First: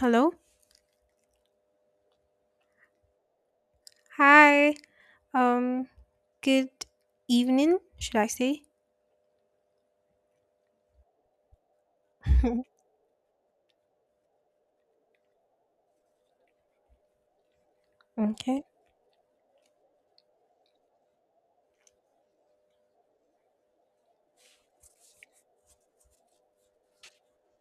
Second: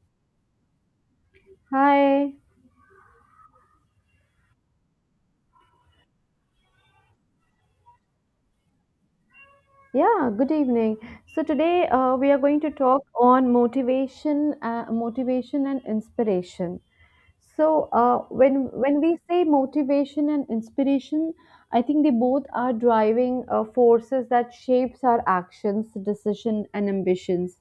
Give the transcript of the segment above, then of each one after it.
Hello. Hi. Hi. Um, good evening, should I say? Yeah, good evening. So today we are going to talk on motivation, motivation and inspiration. So Okay. when we say motivation and inspiration, I think they both are driving forces that shapes our actions, decision, and ambitions.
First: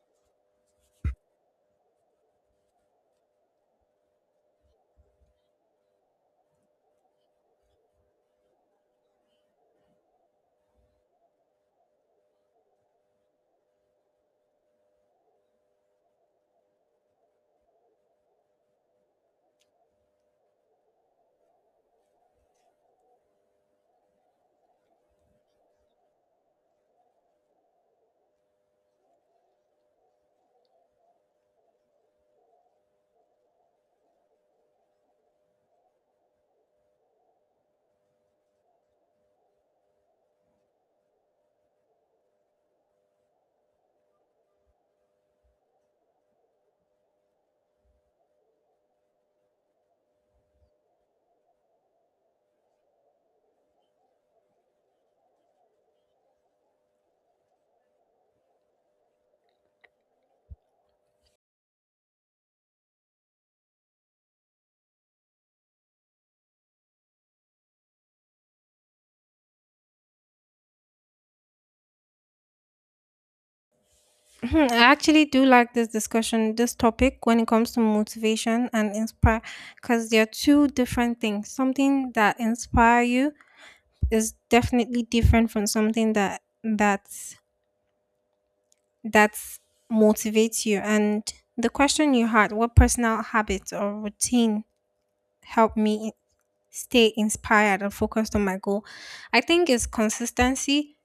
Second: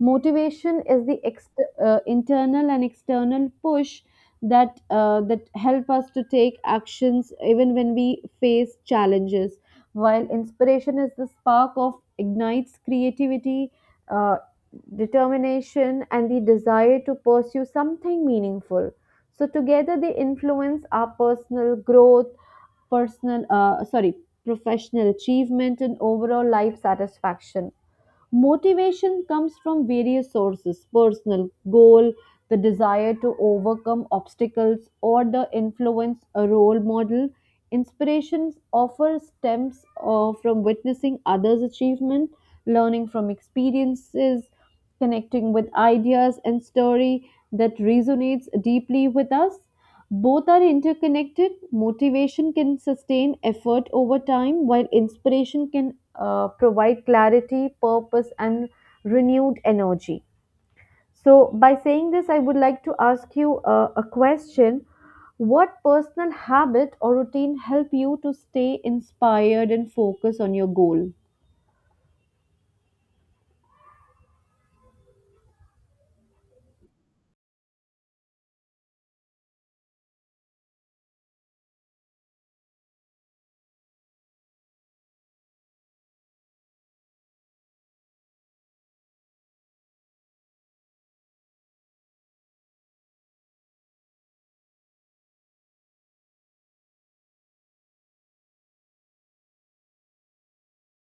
Motivation is internal and external push that help us to take actions even when we face challenges, while inspiration is the spark of ignites creativity, uh, determination and the desire to pursue something meaningful, so together they influence our personal growth, personal sorry professional achievement and overall life satisfaction. Motivation comes from various sources: personal goal, the desire to overcome obstacles, or the influence a role model. Inspirations offer stems from witnessing others' achievement, learning from experiences, connecting with ideas and story that resonates deeply with us. Both are interconnected. Motivation can sustain effort over time, while inspiration can provide clarity, purpose, and renewed energy. So, by saying this, I would like to ask you a question. What personal habit or routine help you to stay inspired and focus on your goal? I actually do like this discussion, this topic when it comes to motivation and inspire, because they are two different things. Something that inspire you is definitely different from something that that's motivates you. And the question you had, what personal habits or routine help me stay inspired and focused on my goal. I think it's consistency.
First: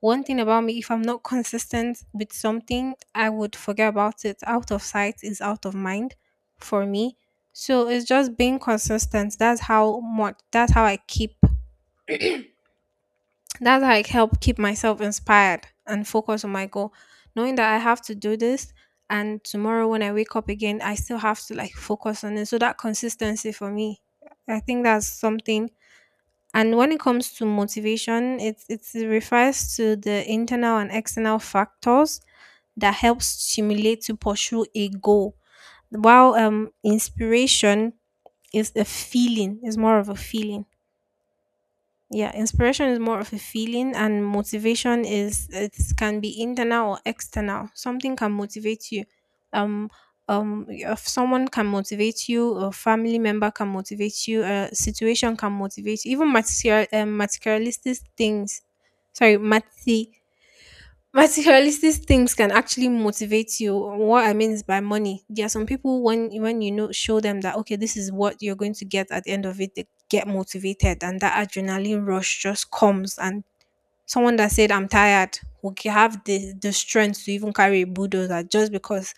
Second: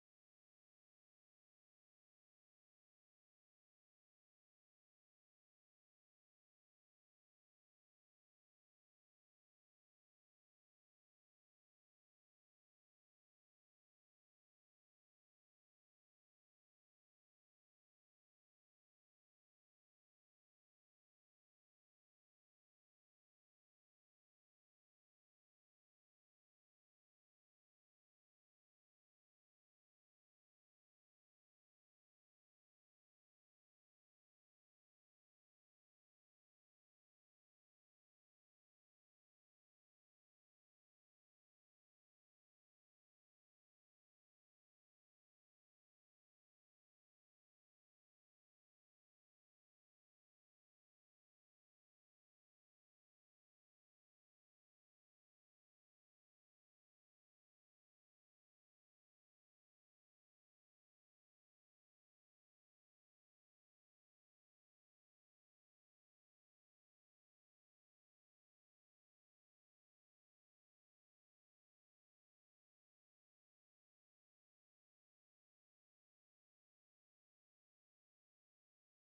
One thing about me, if I'm not consistent with something, I would forget about it. Out of sight is out of mind for me. So it's just being consistent. That's how I help keep myself inspired and focus on my goal. Knowing that I have to do this and tomorrow when I wake up again, I still have to like focus on it. So that consistency for me, I think that's something. And when it comes to motivation, it refers to the internal and external factors that help stimulate to pursue a goal. While inspiration is a feeling, is more of a feeling. Yeah, inspiration is more of a feeling and motivation is it can be internal or external. Something can motivate you. Um if someone can motivate you, a family member can motivate you, a situation can motivate you, even material materialistic things. Sorry, mati Materialistic things can actually motivate you. What I mean is by money. There are some people when you know show them that okay, this is what you're going to get at the end of it, they get motivated and that adrenaline rush just comes. And someone that said I'm tired will have the strength to even carry a bulldozer just because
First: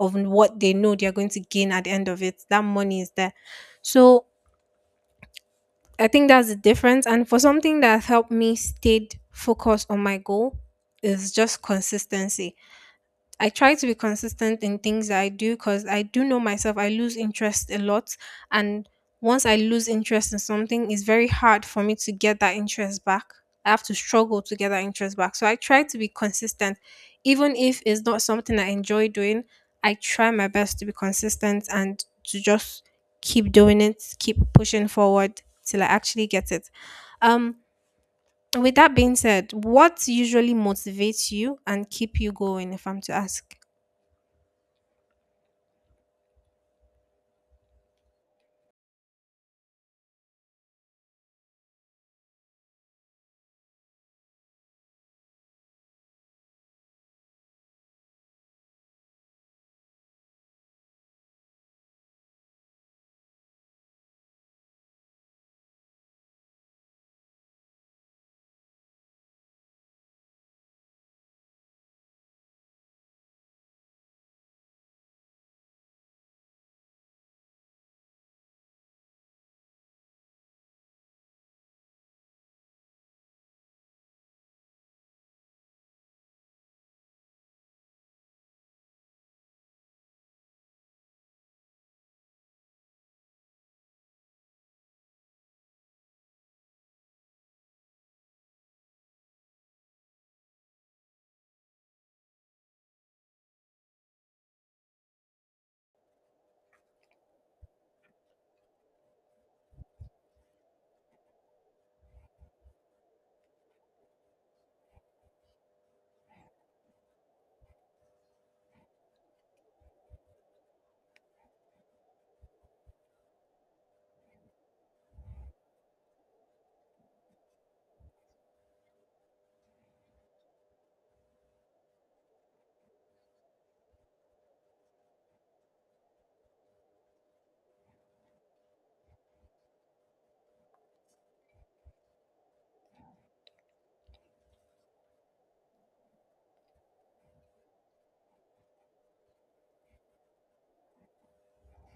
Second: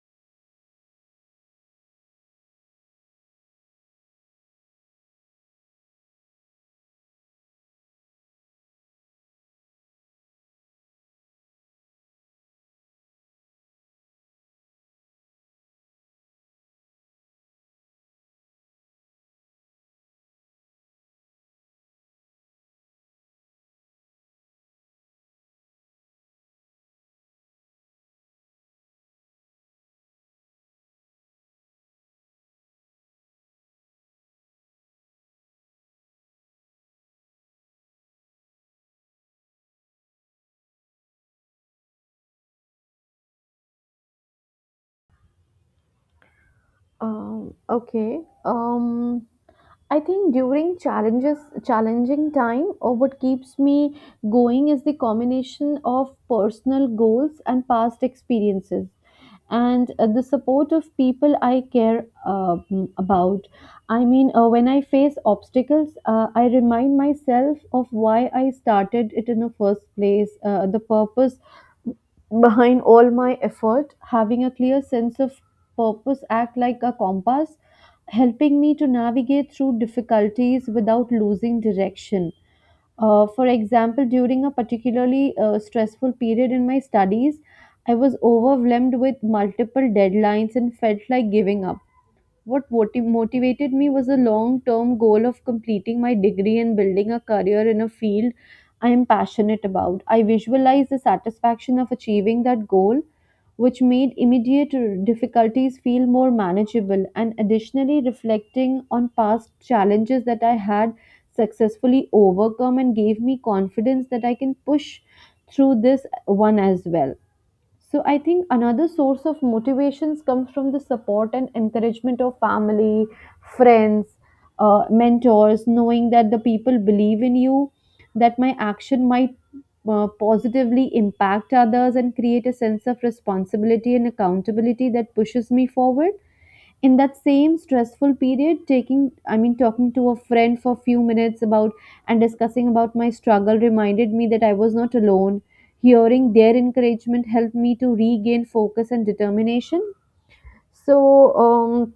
of what they know they're going to gain at the end of it. That money is there. So I think that's the difference. And for something that helped me stayed focused on my goal is just consistency. I try to be consistent in things that I do because I do know myself. I lose interest a lot. And once I lose interest in something, it's very hard for me to get that interest back. I have to struggle to get that interest back. So I try to be consistent. Even if it's not something I enjoy doing, I try my best to be consistent and to just keep doing it, keep pushing forward till I actually get it. Um, with that being said, what usually motivates you and keep you going, if I'm to ask? Okay. I think during challenges, challenging time, or what keeps me going is the combination of personal goals and past experiences, and the support of people I care about. I mean, when I face obstacles, I remind myself of why I started it in the first place, the purpose behind all my effort, having a clear sense of purpose act like a compass, helping me to navigate through difficulties without losing direction. For example, during a particularly stressful period in my studies, I was overwhelmed with multiple deadlines and felt like giving up. What motivated me was a long term goal of completing my degree and building a career in a field I am passionate about. I visualized the satisfaction of achieving that goal, which made immediate difficulties feel more manageable, and additionally, reflecting on past challenges that I had successfully overcome and gave me confidence that I can push through this one as well. So I think another source of motivations comes from the support and encouragement of family, friends, mentors, knowing that the people believe in you, that my action might positively impact others and create a sense of responsibility and accountability that pushes me forward. In that same stressful period, taking, I mean, talking to a friend for a few minutes about and discussing about my struggle reminded me that I was not alone. Hearing their encouragement helped me to regain focus and determination. So um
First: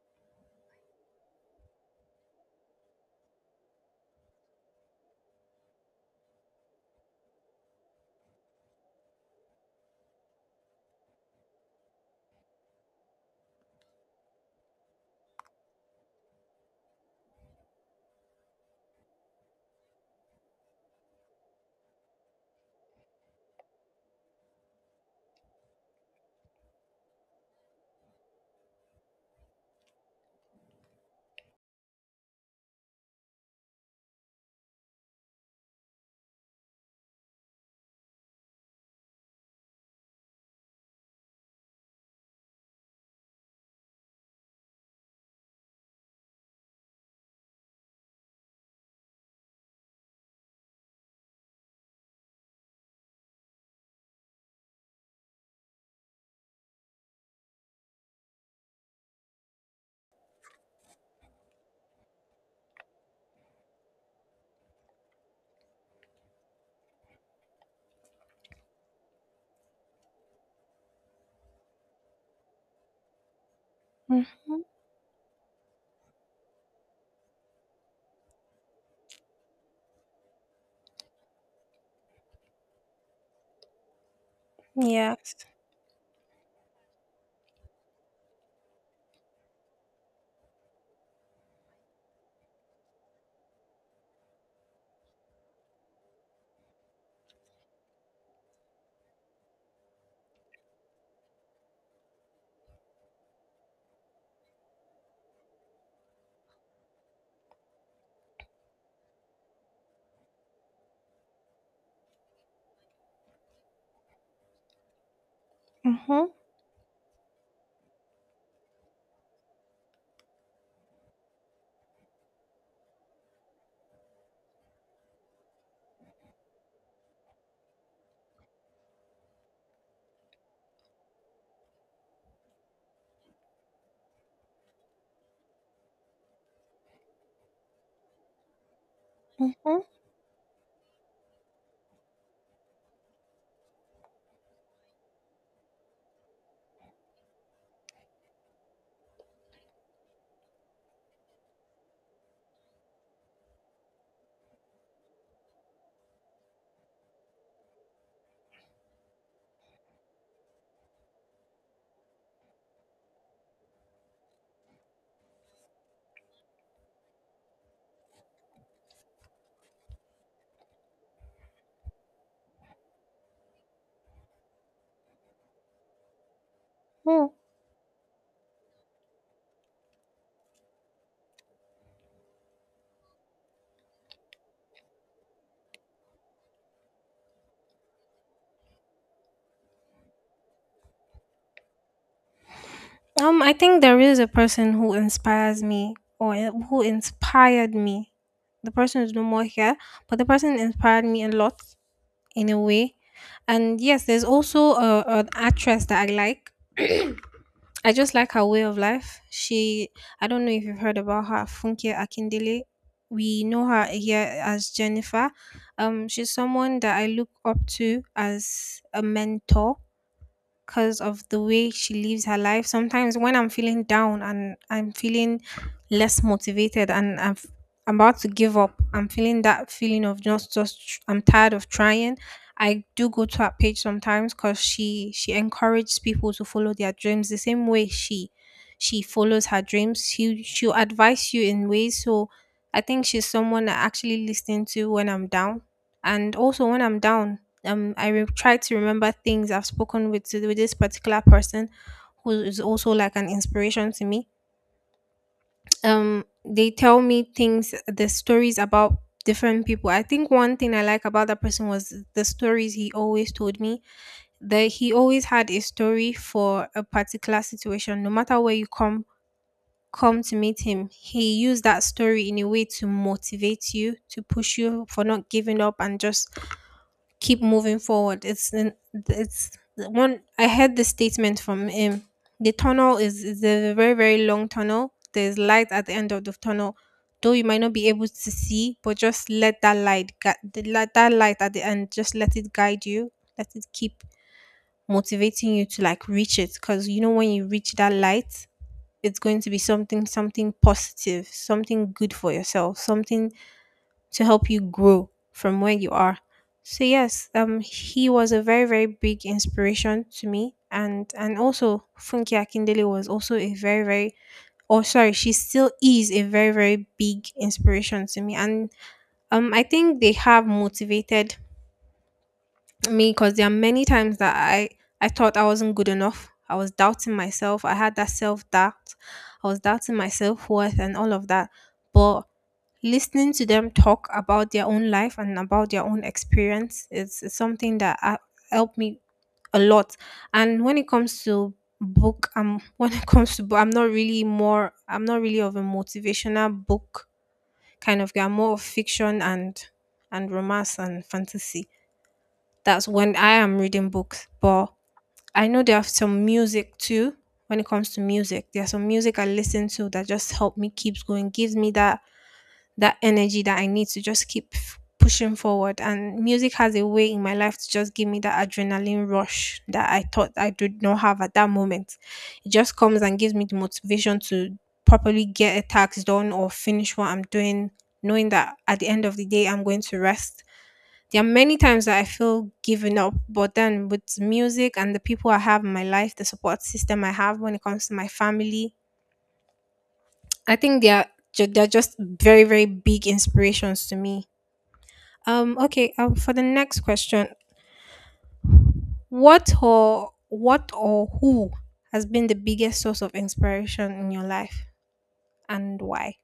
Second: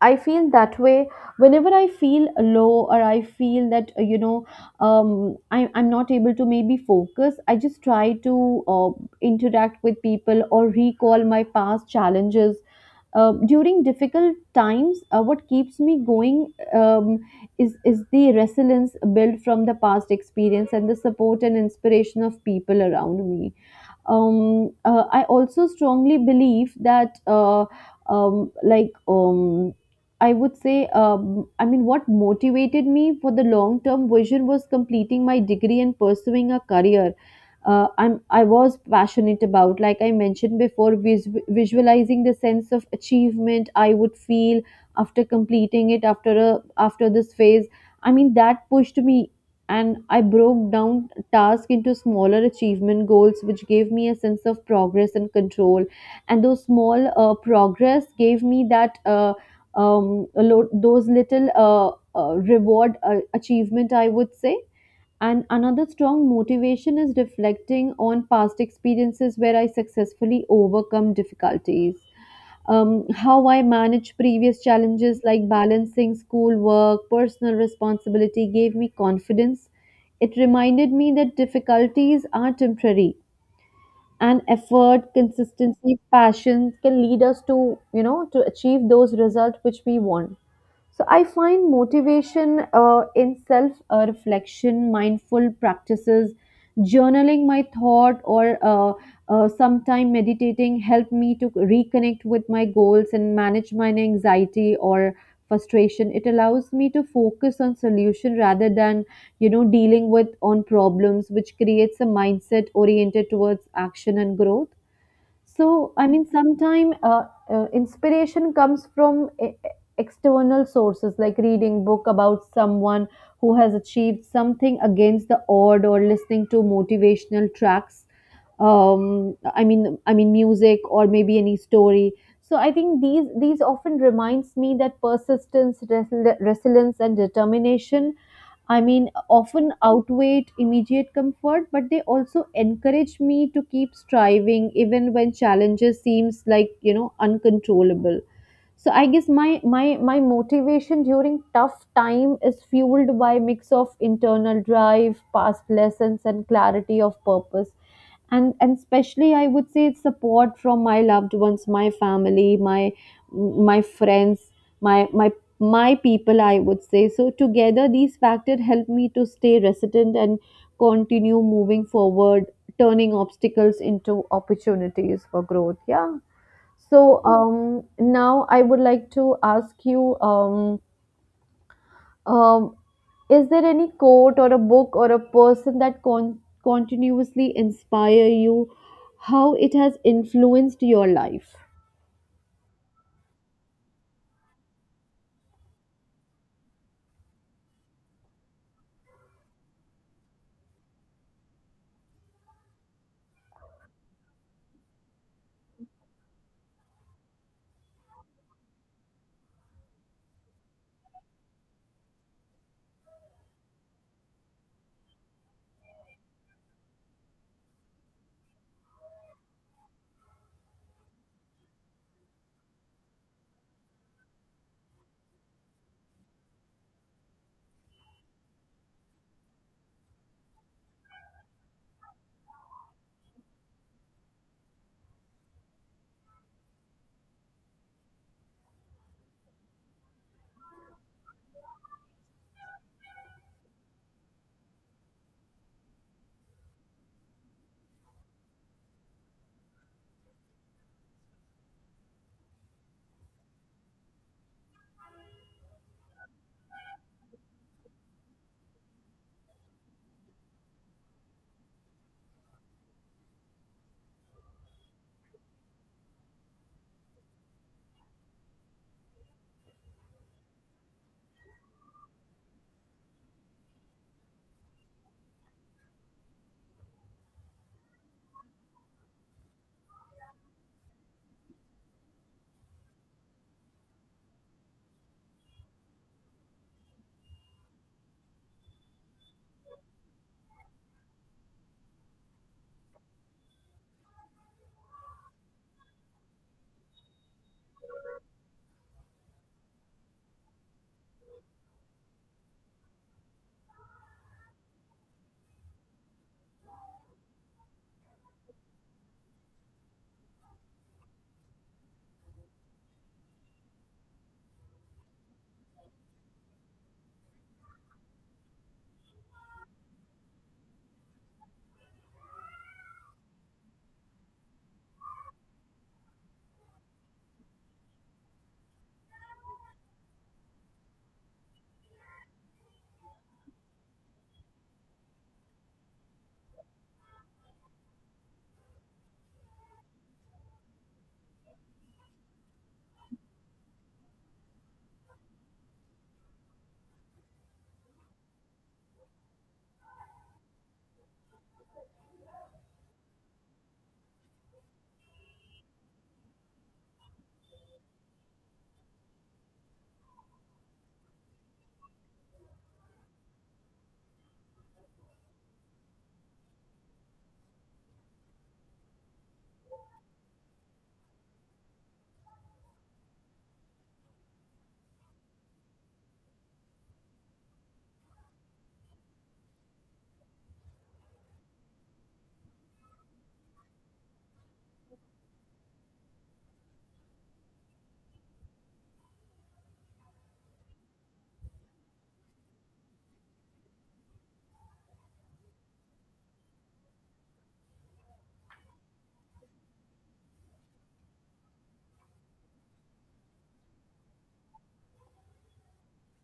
I feel that way whenever I feel low or I feel that I'm not able to maybe focus. I just try to interact with people or recall my past challenges. During difficult times, what keeps me going is the resilience built from the past experience and the support and inspiration of people around me. I also strongly believe that, um, like, um, I mean, what motivated me for the long term vision was completing my degree and pursuing a career I was passionate about, like I mentioned before, visualizing the sense of achievement I would feel after completing it, after this phase. I mean, that pushed me, and I broke down task into smaller achievement goals, which gave me a sense of progress and control. And those small progress gave me that a lo- those little reward achievement, I would say. And another strong motivation is reflecting on past experiences where I successfully overcome difficulties. How I managed previous Mhm. challenges like balancing schoolwork, personal responsibility gave me confidence. It reminded me that difficulties are temporary and effort, Yes. consistency, passion can lead us to, you know, to achieve those results which we want. So I find motivation in self reflection, mindful practices, journaling my thought, or sometime meditating help me to reconnect with my goals and manage my anxiety or frustration. It allows me to focus on solution rather than, you know, dealing with on problems, which creates a mindset oriented towards action and growth. So I mean Mhm. sometimes inspiration comes from external sources like reading book about someone who has achieved something against the odd or listening to motivational tracks, I mean music or maybe any story. So I think these often reminds me that persistence, resilience and determination, I mean, often Mhm. outweighed immediate comfort, but they also encourage me to keep striving even when challenges seems like, you know, uncontrollable. So I guess my motivation during tough time is fueled by mix of internal drive, past lessons and clarity of purpose, and especially I would say it's support from my loved ones, my family, my friends, my my my people, I would say. So together these factors help me to stay resilient and continue moving forward, turning obstacles into opportunities for growth, yeah. So Mm. Now I would like to ask you um, is there any quote or a book or a person that continuously inspire you, how it has influenced your life? I think there is a person who inspires me who inspired me. The person is no more here, but the person inspired me a lot in a way. And yes, there's also a, an actress that I like. I just like her way of life. She, I don't know if you've heard about her, Funke Akindele. We know her here as Jennifer. She's someone that I look up to as a mentor because of the way she lives her life. Sometimes when I'm feeling down and I'm feeling less motivated and about to give up, I'm feeling that feeling of just I'm tired of trying. I do go to her page sometimes because she encourages people to follow their dreams the same way she follows her dreams. She'll advise you in ways. So I think she's someone I actually listen to when I'm down. And also when I'm down, I will try to remember things I've spoken with this particular person who is also like an inspiration to me. They tell me things, the stories about different people. I think one thing I like about that person was the stories he always told me. That He always had a story for a particular situation no matter where you come to meet him. He used that story in a way to motivate you, to push you for not giving up and just keep moving forward. It's an- it's The one. I heard the statement from him. The tunnel is a very very long tunnel. There's light at the end of the tunnel, though you might not be able to see, but just let that light gu- the li- that light at the end. Just let it guide you. Let it keep motivating you to like reach it, because you know when you reach that light, it's going to be something, something positive, something good for yourself, something to help you grow from where you are. So yes, he was a very very big inspiration to me, and also Funke Akindele was also a very very she still is a very very big inspiration to me, and I think they have motivated me because there are many times that I thought I wasn't good enough. I was doubting myself. I had that self doubt. I was doubting my self worth and all of that. But listening to them talk about their own life and about their own experience is something that helped me a lot. And when it comes to book, when it comes to book, I'm not really more. I'm not really of a motivational book kind of guy. I'm more of fiction and romance and fantasy. That's when I am reading books. But I know there are some music too. When it comes to music, there are some music I listen to that just help me keeps going, gives me that energy that I need to just pushing forward. And music has a way in my life to just give me that adrenaline rush that I thought I did not have at that moment. It just comes and gives me the motivation to properly get a task done or finish what I'm doing, knowing that at the end of the day, I'm going to rest. There are many times that I feel giving up, but then with music and the people I have in my life, the support system I have when it comes to my family, I think they are they're just very very big inspirations to me. Okay, for the next question, what or who has been the biggest source of inspiration in your life and why?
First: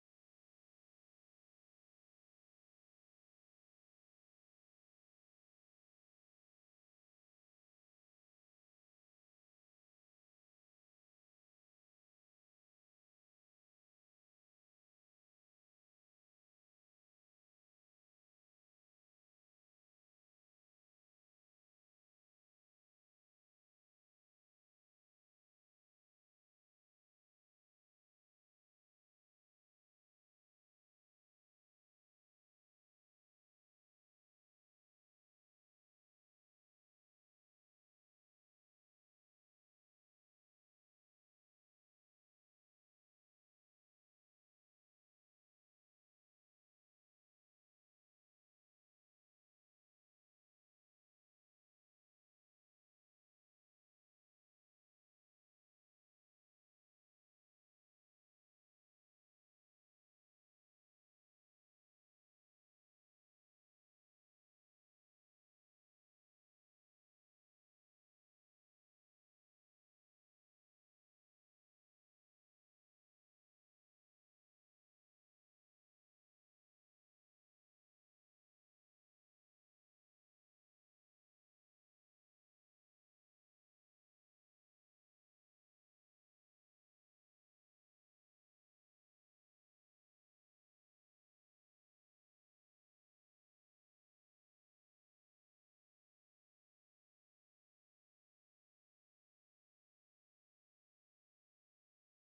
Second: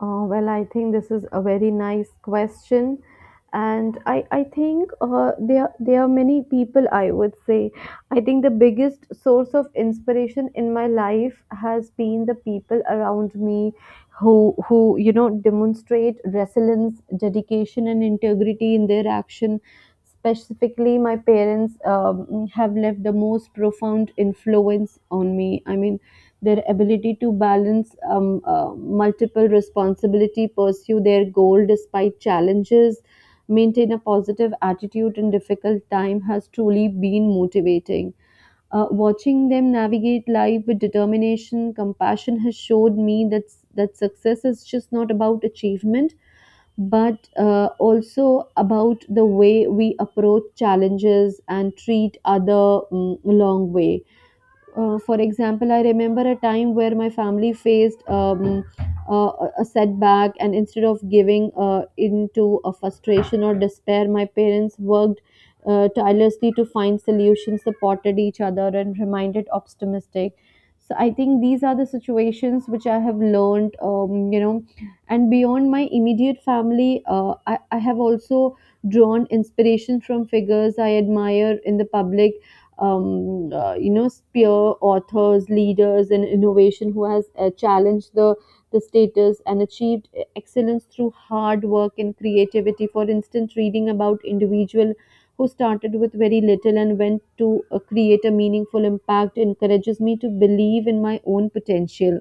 Well, I think this is a very nice question, and I think there are many people. I would say I think the biggest source of inspiration in my life has been the people around me, who, you know, demonstrate resilience, dedication, and integrity in their action. Specifically, my parents have left the most profound influence on me. I mean, their ability to balance multiple responsibility, pursue their goal despite challenges, maintain a positive attitude in difficult time has truly been motivating. Watching them navigate life with determination, compassion has showed me that success is just not about achievement, but also about the way we approach challenges and treat other, mm, long way. For example, I remember a time where my family faced a setback, and instead of giving into a frustration or despair, my parents worked tirelessly to find solutions, supported each other, and reminded optimistic. So I think these are the situations which I have learned, you know, and beyond my immediate family, I have also drawn inspiration from figures I admire in the public, you know, peer authors, leaders in innovation who has challenged the status and achieved excellence through hard work and creativity. For instance, reading about individual who started with very little and went to create a meaningful impact encourages me to believe in my own potential.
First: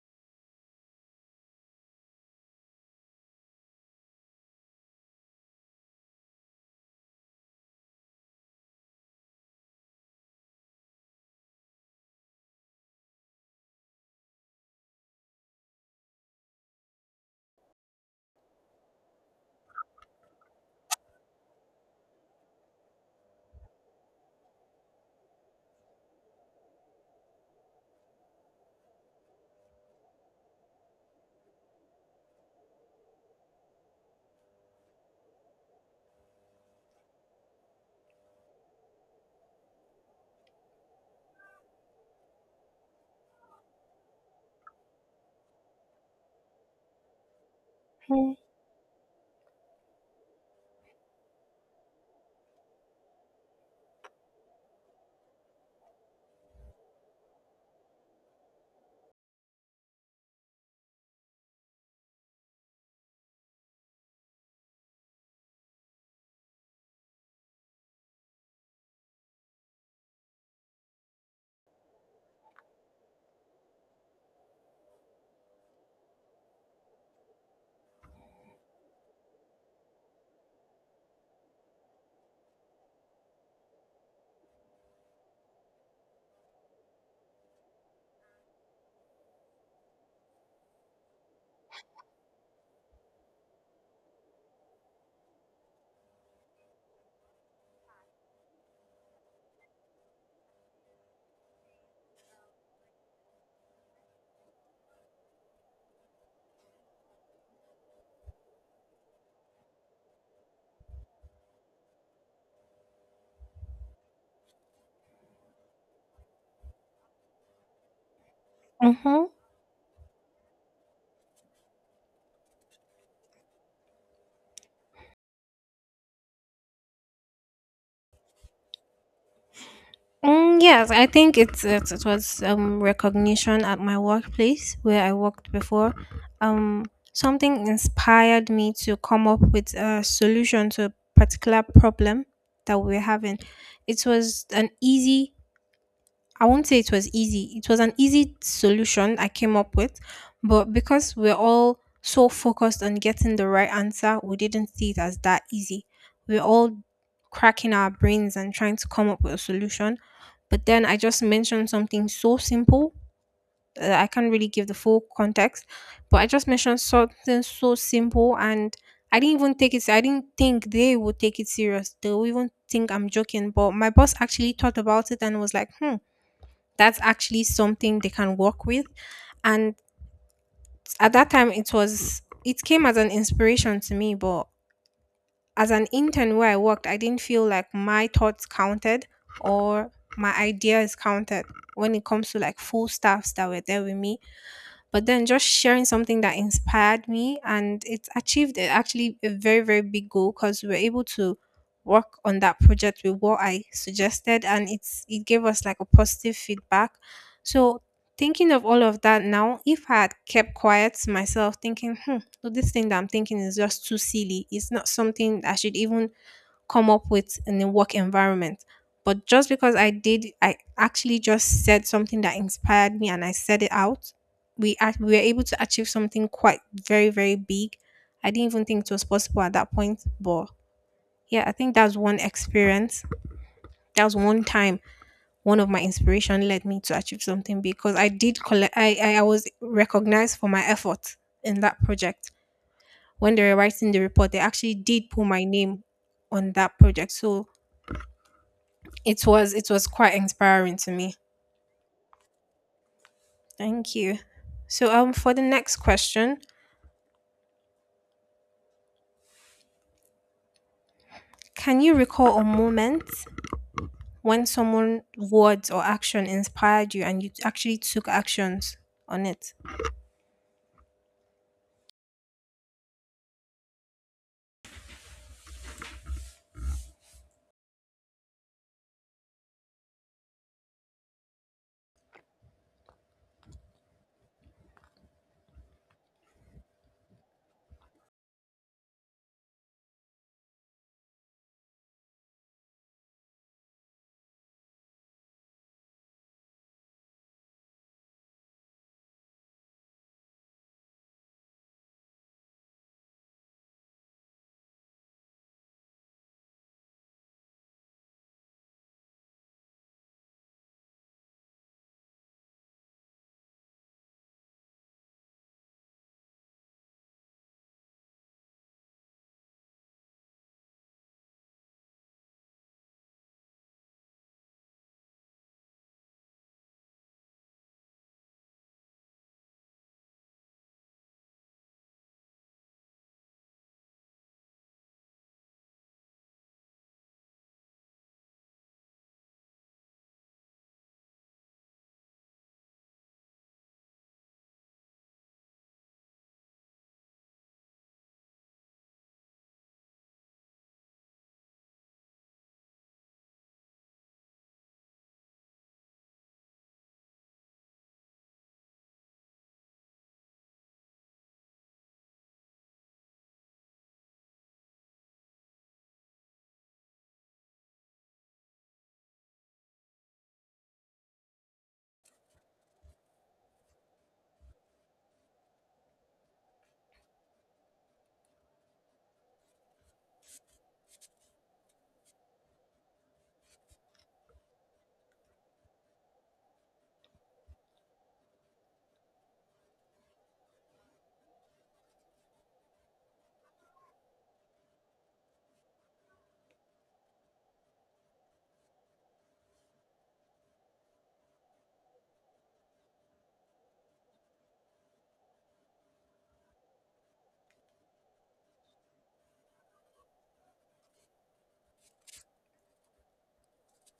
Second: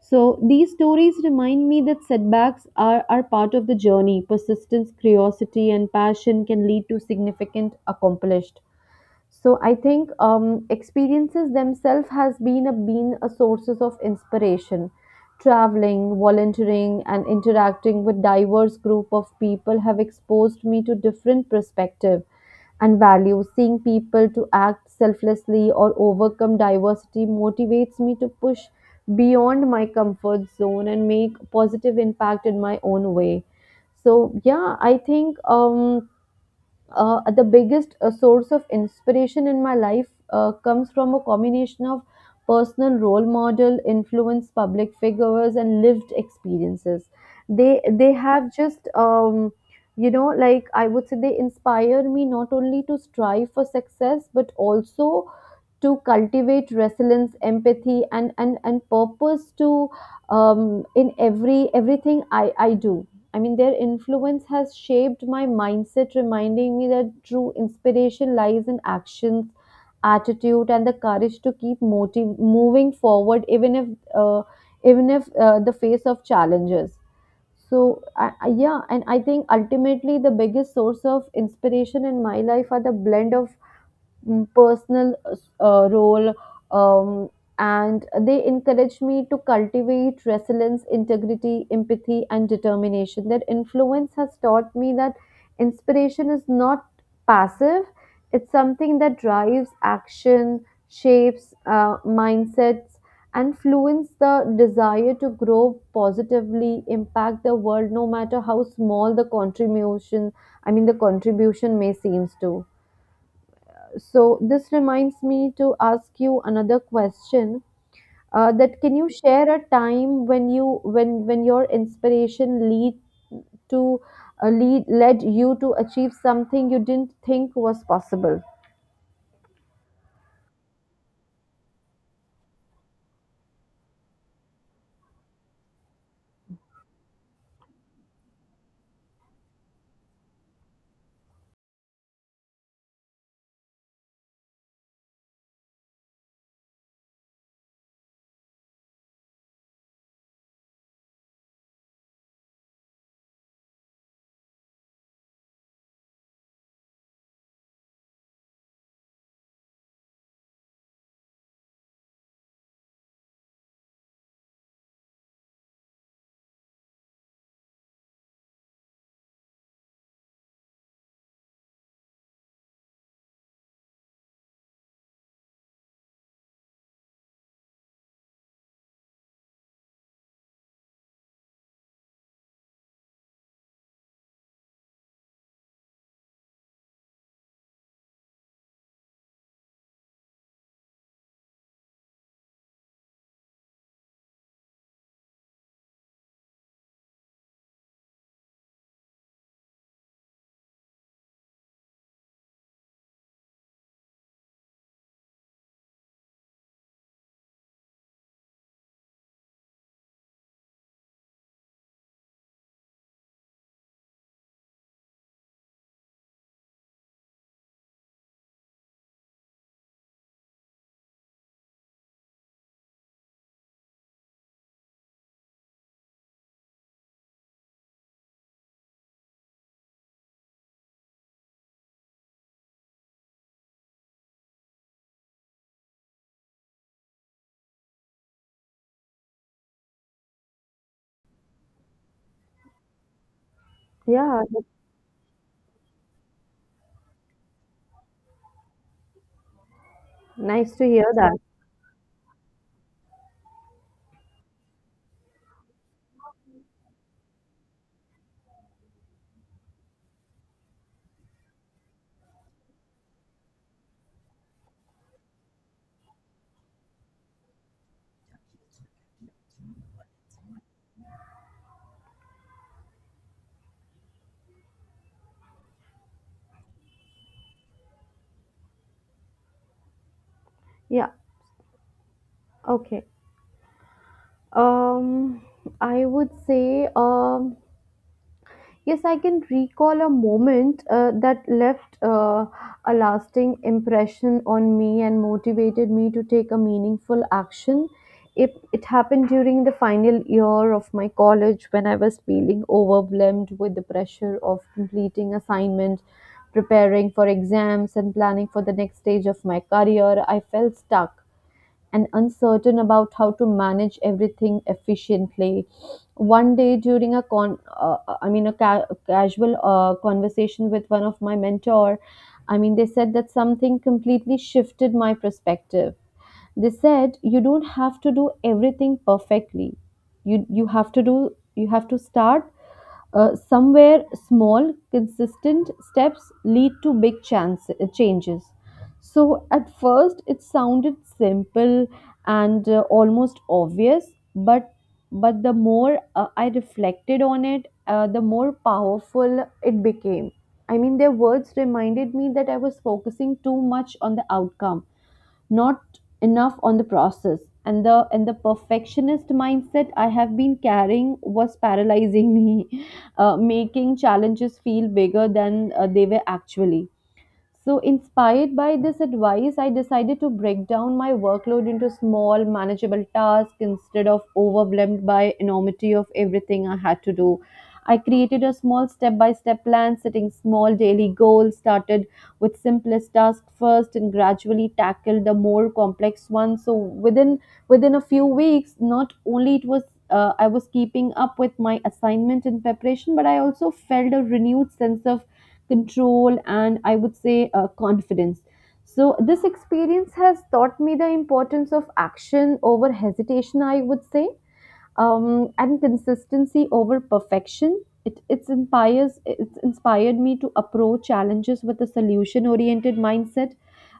So these stories remind me that setbacks are part of the journey. Persistence, curiosity, and passion can lead to significant accomplished. So I think experiences themselves has been a sources of inspiration. Traveling, volunteering and interacting with diverse group of people have exposed me to different perspective and values. Seeing people to act selflessly or overcome diversity motivates me to push beyond my comfort zone and make positive impact in my own way. So yeah, I think the biggest source of inspiration in my life comes from a combination of personal role model influence, public figures and lived experiences. They have just, you know, like I would say they inspire me not only to strive for success but also to cultivate resilience, empathy and purpose to, in everything I do. I mean, their influence has shaped my mindset, reminding me that true inspiration lies in actions, attitude, and the courage to keep moving forward, even if uh, the face of challenges. So yeah, and I think ultimately the biggest source of inspiration in my life are the blend of, mm, personal role, um, and they encouraged me to cultivate resilience, integrity, empathy and determination. Their influence has taught me that inspiration is not passive, it's something that drives action, shapes, mindsets, and fluence the desire to grow, positively impact the world no matter how small the contribution. I mean the contribution may seems to. So this reminds me to ask you another question. That can you Mm-hmm. share a time when your inspiration lead to, lead led you to achieve something you didn't think was possible? Mm, yes, I think it's, it was recognition at my workplace where I worked before. Um, Something inspired me to come up with a solution to a particular problem that we were having. It was an easy I won't say it was easy. It was an easy solution I came up with, but because we're all so focused on getting the right answer, we didn't see it as that easy. We're all cracking our brains and trying to come up with a solution. But then I just mentioned something so simple. I can't really give the full context, but I just mentioned something so simple and I didn't even take it. I didn't think they would take it serious. They would even think I'm joking. But my boss actually thought about it and was like, hmm, that's actually something they can work with. And at that time, it came as an inspiration to me, but as an intern where I worked, I didn't feel like my thoughts counted or my ideas counted when it comes to like full staffs that were there with me. But then just sharing something that inspired me and it achieved actually a very very big goal because we were able to work on that project with what I suggested and it gave us like a positive feedback. So thinking of all of that now, if I had kept quiet to myself thinking hmm so this thing that I'm thinking is just too silly, it's not something I should even come up with in the work environment. But just because I did, I actually just said something that inspired me and I said it out, we were able to achieve something quite very, very big. I didn't even think it was possible at that point. But yeah, I think that's one experience. That was one time One of my inspiration led me to achieve something because I did collect, I was recognized for my effort in that project. When they were writing the report, they Yeah, actually did put my name on that project. So it was quite nice inspiring to to hear me. that. Thank you. So for the next question, can you recall a moment when someone words or action inspired you and you actually took actions on it? Yeah. Okay. Um, I would say Yes, I can recall a moment that left a lasting impression on me and motivated me to take a meaningful action. It happened during the final year of my college when I was feeling overwhelmed with the pressure of completing assignments, preparing for exams, and planning for the next stage of my career. I felt stuck and uncertain about how to manage everything efficiently. One day during a con, I mean a ca- casual conversation with one of my mentor, they said that something completely shifted my perspective. They said you don't have to do everything perfectly. You have to do you have to start somewhere small, consistent steps lead to big changes. So, at first, it sounded simple and almost obvious, but the more I reflected on it, the more powerful it became. I mean, their words reminded me that I was focusing too much on the outcome, not enough on the process, and the perfectionist mindset I have been carrying was paralyzing me making challenges feel bigger than they were actually. So, inspired by this advice, I decided to break down my workload into small, manageable tasks instead of overwhelmed by enormity of everything I had to do. I created a small step by step plan, setting small daily goals, started with simplest tasks first and gradually tackled the more complex ones. So within a few weeks, not only it was I was keeping up with my assignment and preparation, but I also felt a renewed sense of control, and I would say confidence. So, this experience has taught me the importance of action over hesitation, I would say, and consistency over perfection. It's inspired me to approach challenges with a solution oriented mindset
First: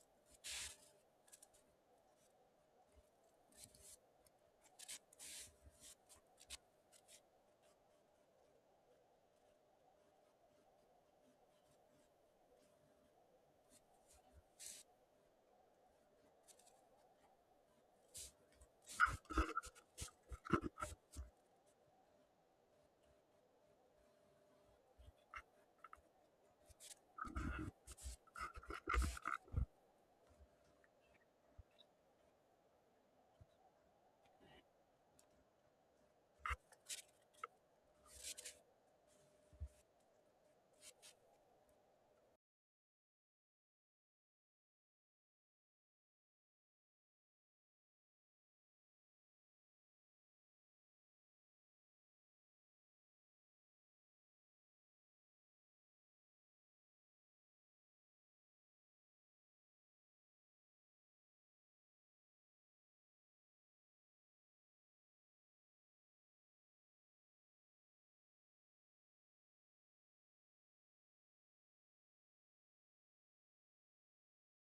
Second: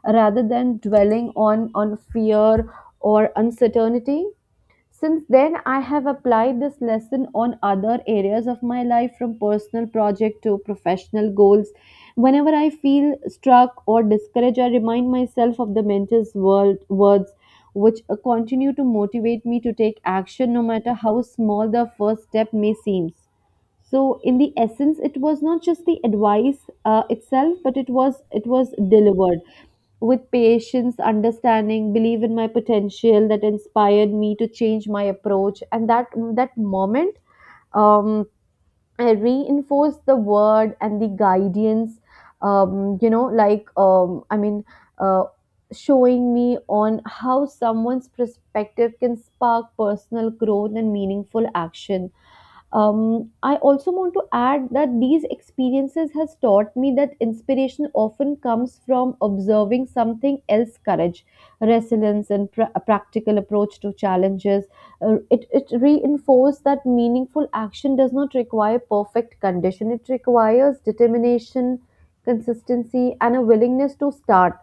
rather than dwelling on fear or uncertainty. Since then, I have applied this lesson on other areas of my life, from personal project to professional goals. Whenever I feel struck or discouraged, I remind myself of the words, which continue to motivate me to take action no matter how small the first step may seem. So in the essence, it was not just the advice itself, but it was delivered with patience, understanding, believe in my potential that inspired me to change my approach. And that moment, um, I reinforced the word and the guidance. Um, you know, like um, I mean, uh, Showing me on how someone's perspective can spark personal growth and meaningful action. I also want to add that these experiences has taught me that inspiration often comes from observing something else courage, resilience, and a practical approach to challenges. It reinforced that meaningful action does not require perfect condition, it requires determination, consistency, and a willingness to start.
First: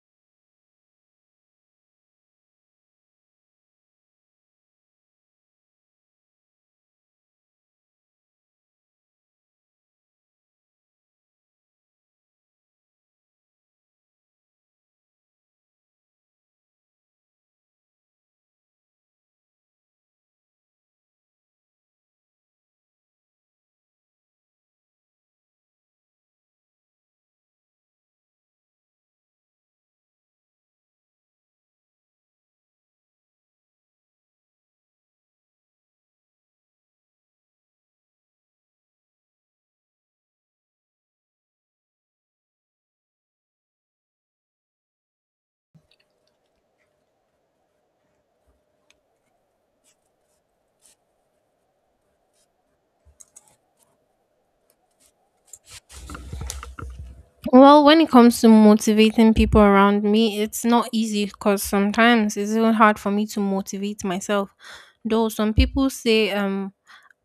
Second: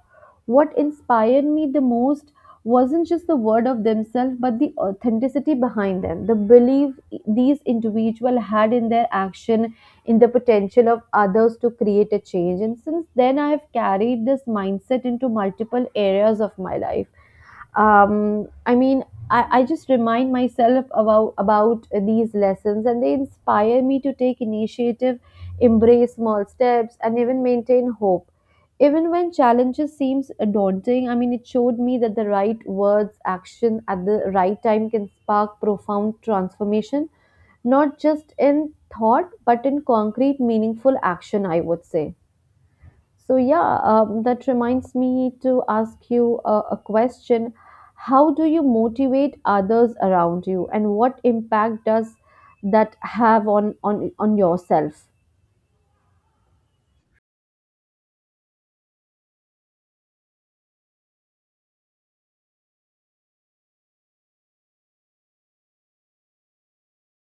What inspired me the most wasn't just the word of themselves, but the authenticity behind them, the belief these individuals had in their action, in the potential of others to create a change. And since then I have carried this mindset into multiple areas of my life. Um, I mean, I, I just remind myself about these lessons, and they inspire me to take initiative, embrace small steps, and even maintain hope. Even when challenges seems daunting, I mean, it showed me that the right words, action at the right time can spark profound transformation, not just in thought, but in concrete, meaningful action, I would say. So, yeah, that reminds me to ask you a question. How do you motivate others around you, and what impact does that have on, on yourself? Well, when it comes to motivating people around me, it's not easy because sometimes it's even hard for me to motivate myself. Though some people say um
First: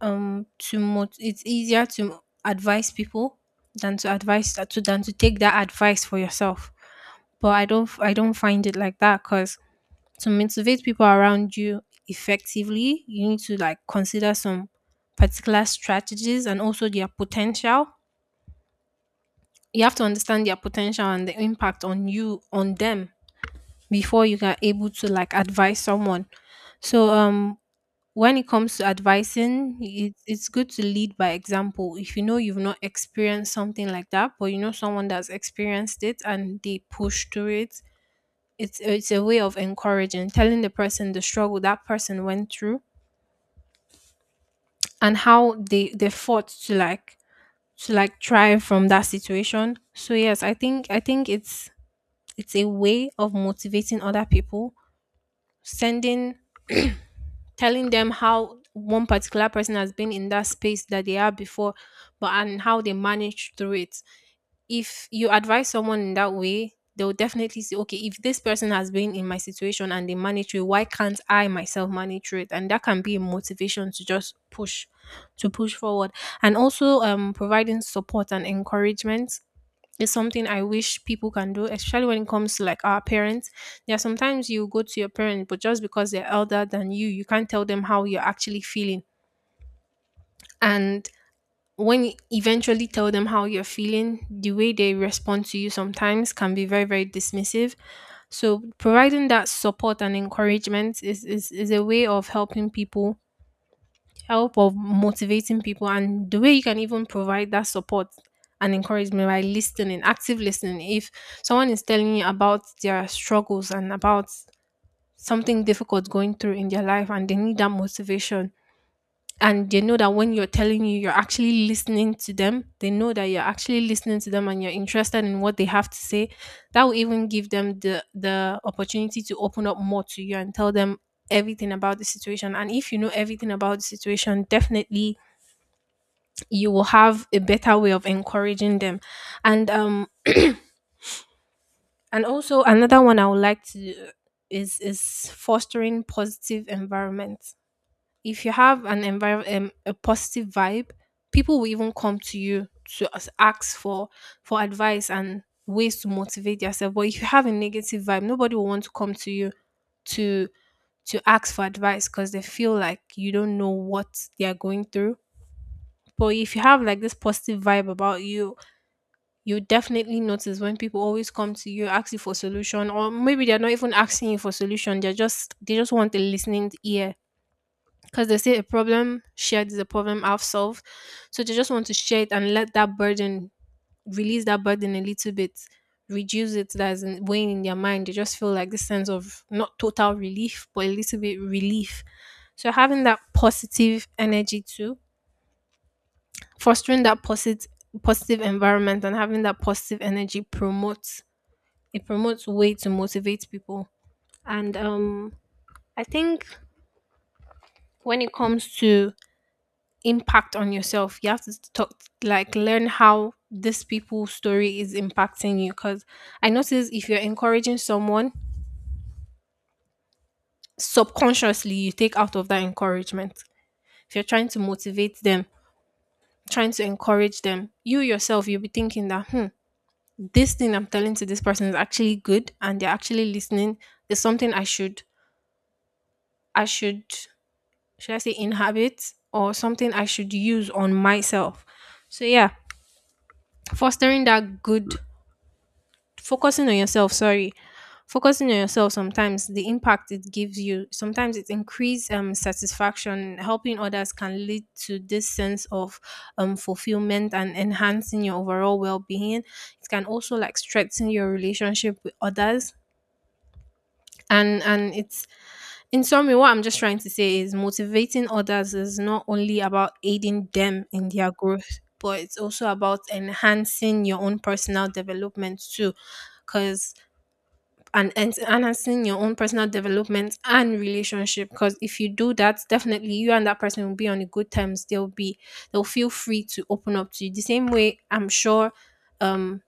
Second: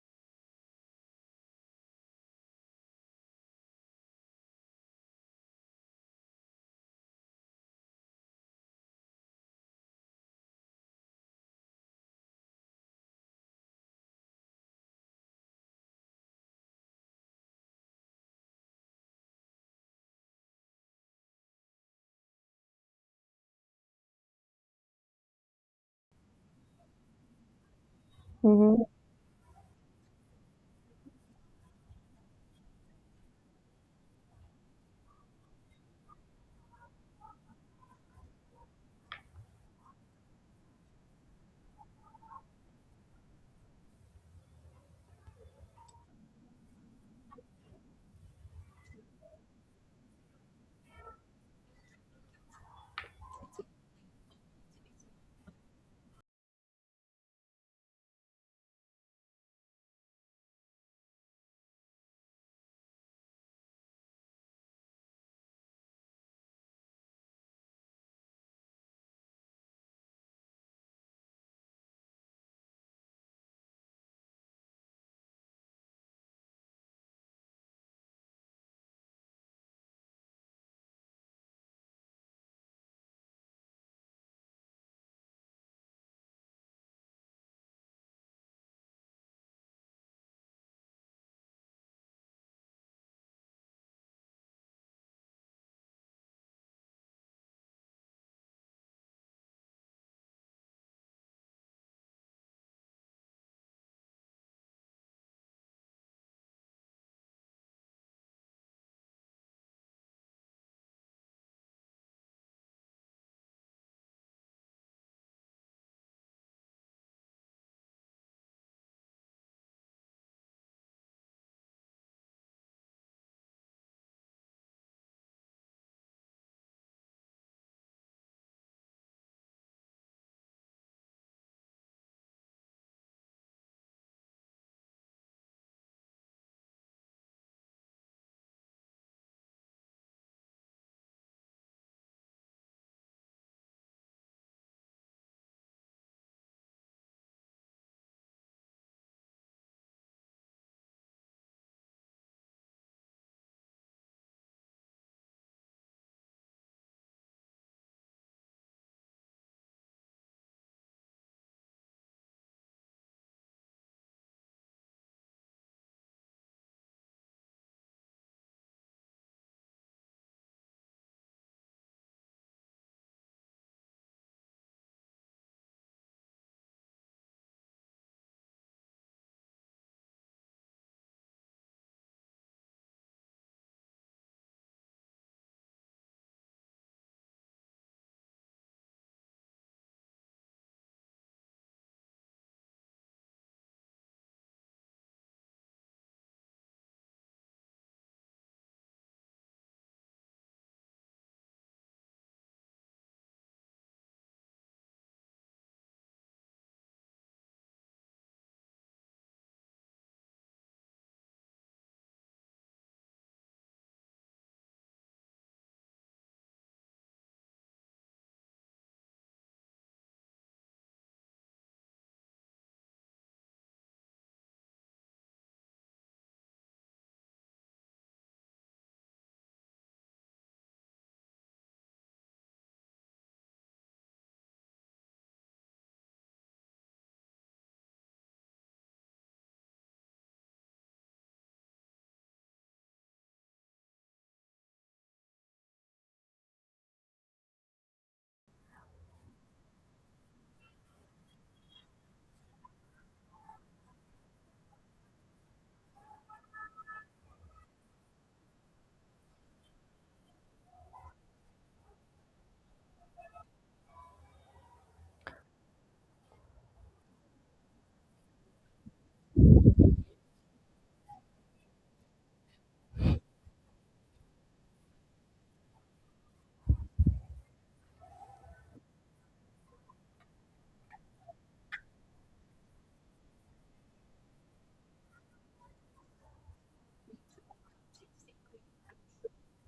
um to mot- it's easier to advise people than to advise to than to take that advice for yourself. But I don't I don't find it like that, because to motivate people around you effectively, you need to like consider some particular strategies and also their potential. You have to understand their potential and the impact on them before you are able to like advise someone. So when it comes Mm-hmm. to advising, it's good to lead by example. If you know you've not experienced something like that, but you know someone that's experienced it and they push through it, it's a way of encouraging, telling the person the struggle that person went through and how they fought to like thrive from that situation. So yes, I think it's a way of motivating other people, sending telling them how one particular person has been in that space that they are before, but and how they managed through it. If you advise someone in that way, they'll definitely say, okay, if this person has been in my situation and they manage through it, why can't I myself manage through it? And that can be a motivation to just push, to push forward. And also providing support and encouragement is something I wish people can do, especially when it comes to like our parents. There are sometimes you go to your parents, but just because they're elder than you, you can't tell them how you're actually feeling. And when you eventually tell them how you're feeling, the way they respond to you sometimes can be very, very dismissive. So providing that support and encouragement is a way of helping people, help of motivating people, and the way you can even provide that support and encouragement by listening, active listening. If someone is telling you about their struggles and about something difficult going through in their life and they need that motivation, and they know that when you're telling you you're actually listening to them they know that you're actually listening to them and you're interested in what they have to say, that will even give them the opportunity to open up more to you and tell them everything about the situation. And if you know everything about the situation, definitely you will have a better way of encouraging them. And and also another one I would like to is fostering positive environment. If you have an environment, a positive vibe, people will even come to you to ask for advice and ways to motivate yourself. But if you have a negative vibe, nobody will want to come to you to to ask for advice, because they feel like you don't know what they are going through. But if you have like this positive vibe about you, you definitely notice when people always come to you, ask you for solution, or maybe they're not even asking you for solution, they just want a listening ear, because they say a problem shared is a problem half solved. So they just want to share it and let that burden, release that burden a little bit, reduce it, that's weighing in their mind. They just feel like this sense of not total relief, but a little bit relief. So having that positive energy too, fostering that positive environment and having that positive energy promotes, it promotes way to motivate people. And I think when it comes to impact on yourself, you have to talk, like, learn how this people's story is impacting you. Because I notice if you're encouraging someone, subconsciously you take out of that encouragement. If you're trying to motivate them, trying to encourage them, you yourself, you'll be thinking that, hmm, this thing I'm telling to this person is actually good and they're actually listening. There's something I should, should I say, inhabit, or something I should use on myself. So, yeah, fostering that good focusing on yourself, sorry, focusing on yourself, sometimes the impact it gives you, sometimes it increases, satisfaction, helping others can lead to this sense of fulfillment and enhancing your overall well-being. It can also like strengthen your relationship with others. And it's, in summary what I'm just trying to say is, motivating others is not only about aiding them in their growth, but it's also about enhancing your own personal development too. Because enhancing your own personal development and relationship, because if you do that, definitely you and that person will be on a good terms, they'll feel free to open up to you. The same way, I'm sure, um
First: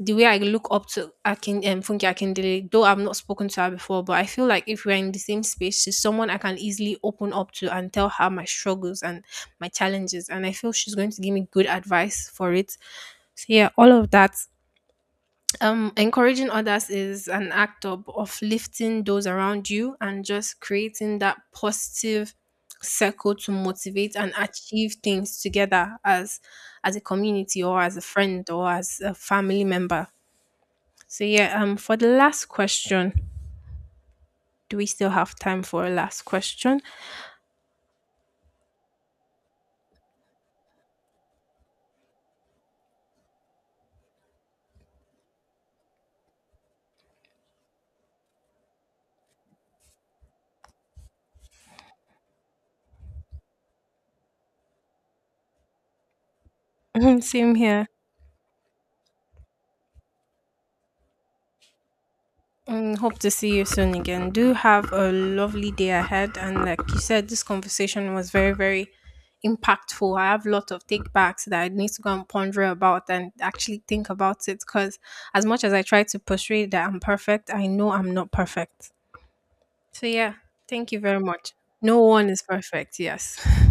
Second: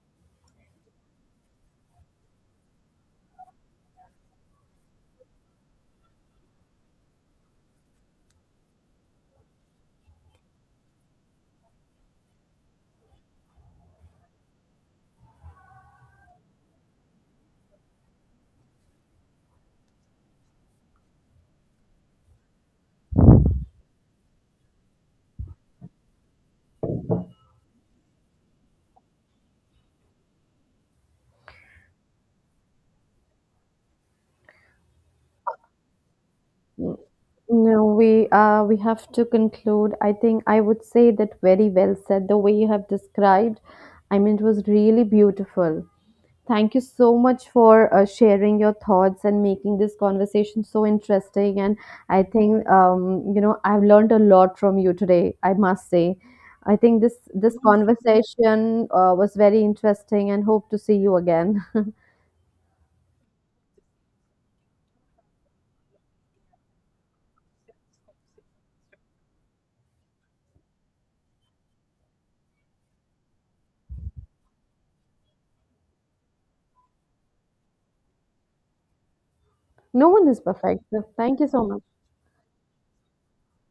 the way I look up to akin Funke Akindele, though I've not spoken to her before, but I feel like if we're in the same space, she's someone I can easily open up to and tell her my struggles and my challenges, and I feel she's going to give me good advice for it. So yeah, all of that, encouraging others is an act of lifting those around you and just creating that positive circle to motivate and achieve things together as a community, or as a friend, or as a family member. So yeah, for the last question, do we still have time for a last question? No, we have to conclude. I think I would say that very well said. The way you have described, I mean, it was really beautiful. Thank you so much for sharing your thoughts and making this conversation so interesting. And I think you know I've learned a lot from you today. I must say, I think this Same this here. conversation was very interesting, and hope to see you again. And hope to see you soon again. Do have a lovely day ahead. And like you said, this conversation was very, very impactful. I have a lot of take backs that I need to go and ponder about and actually think about it. Because as much as I try to portray that I'm perfect, I know I'm not perfect. So No one yeah, is perfect. thank you So very thank you much. so much. No one is perfect. Yes.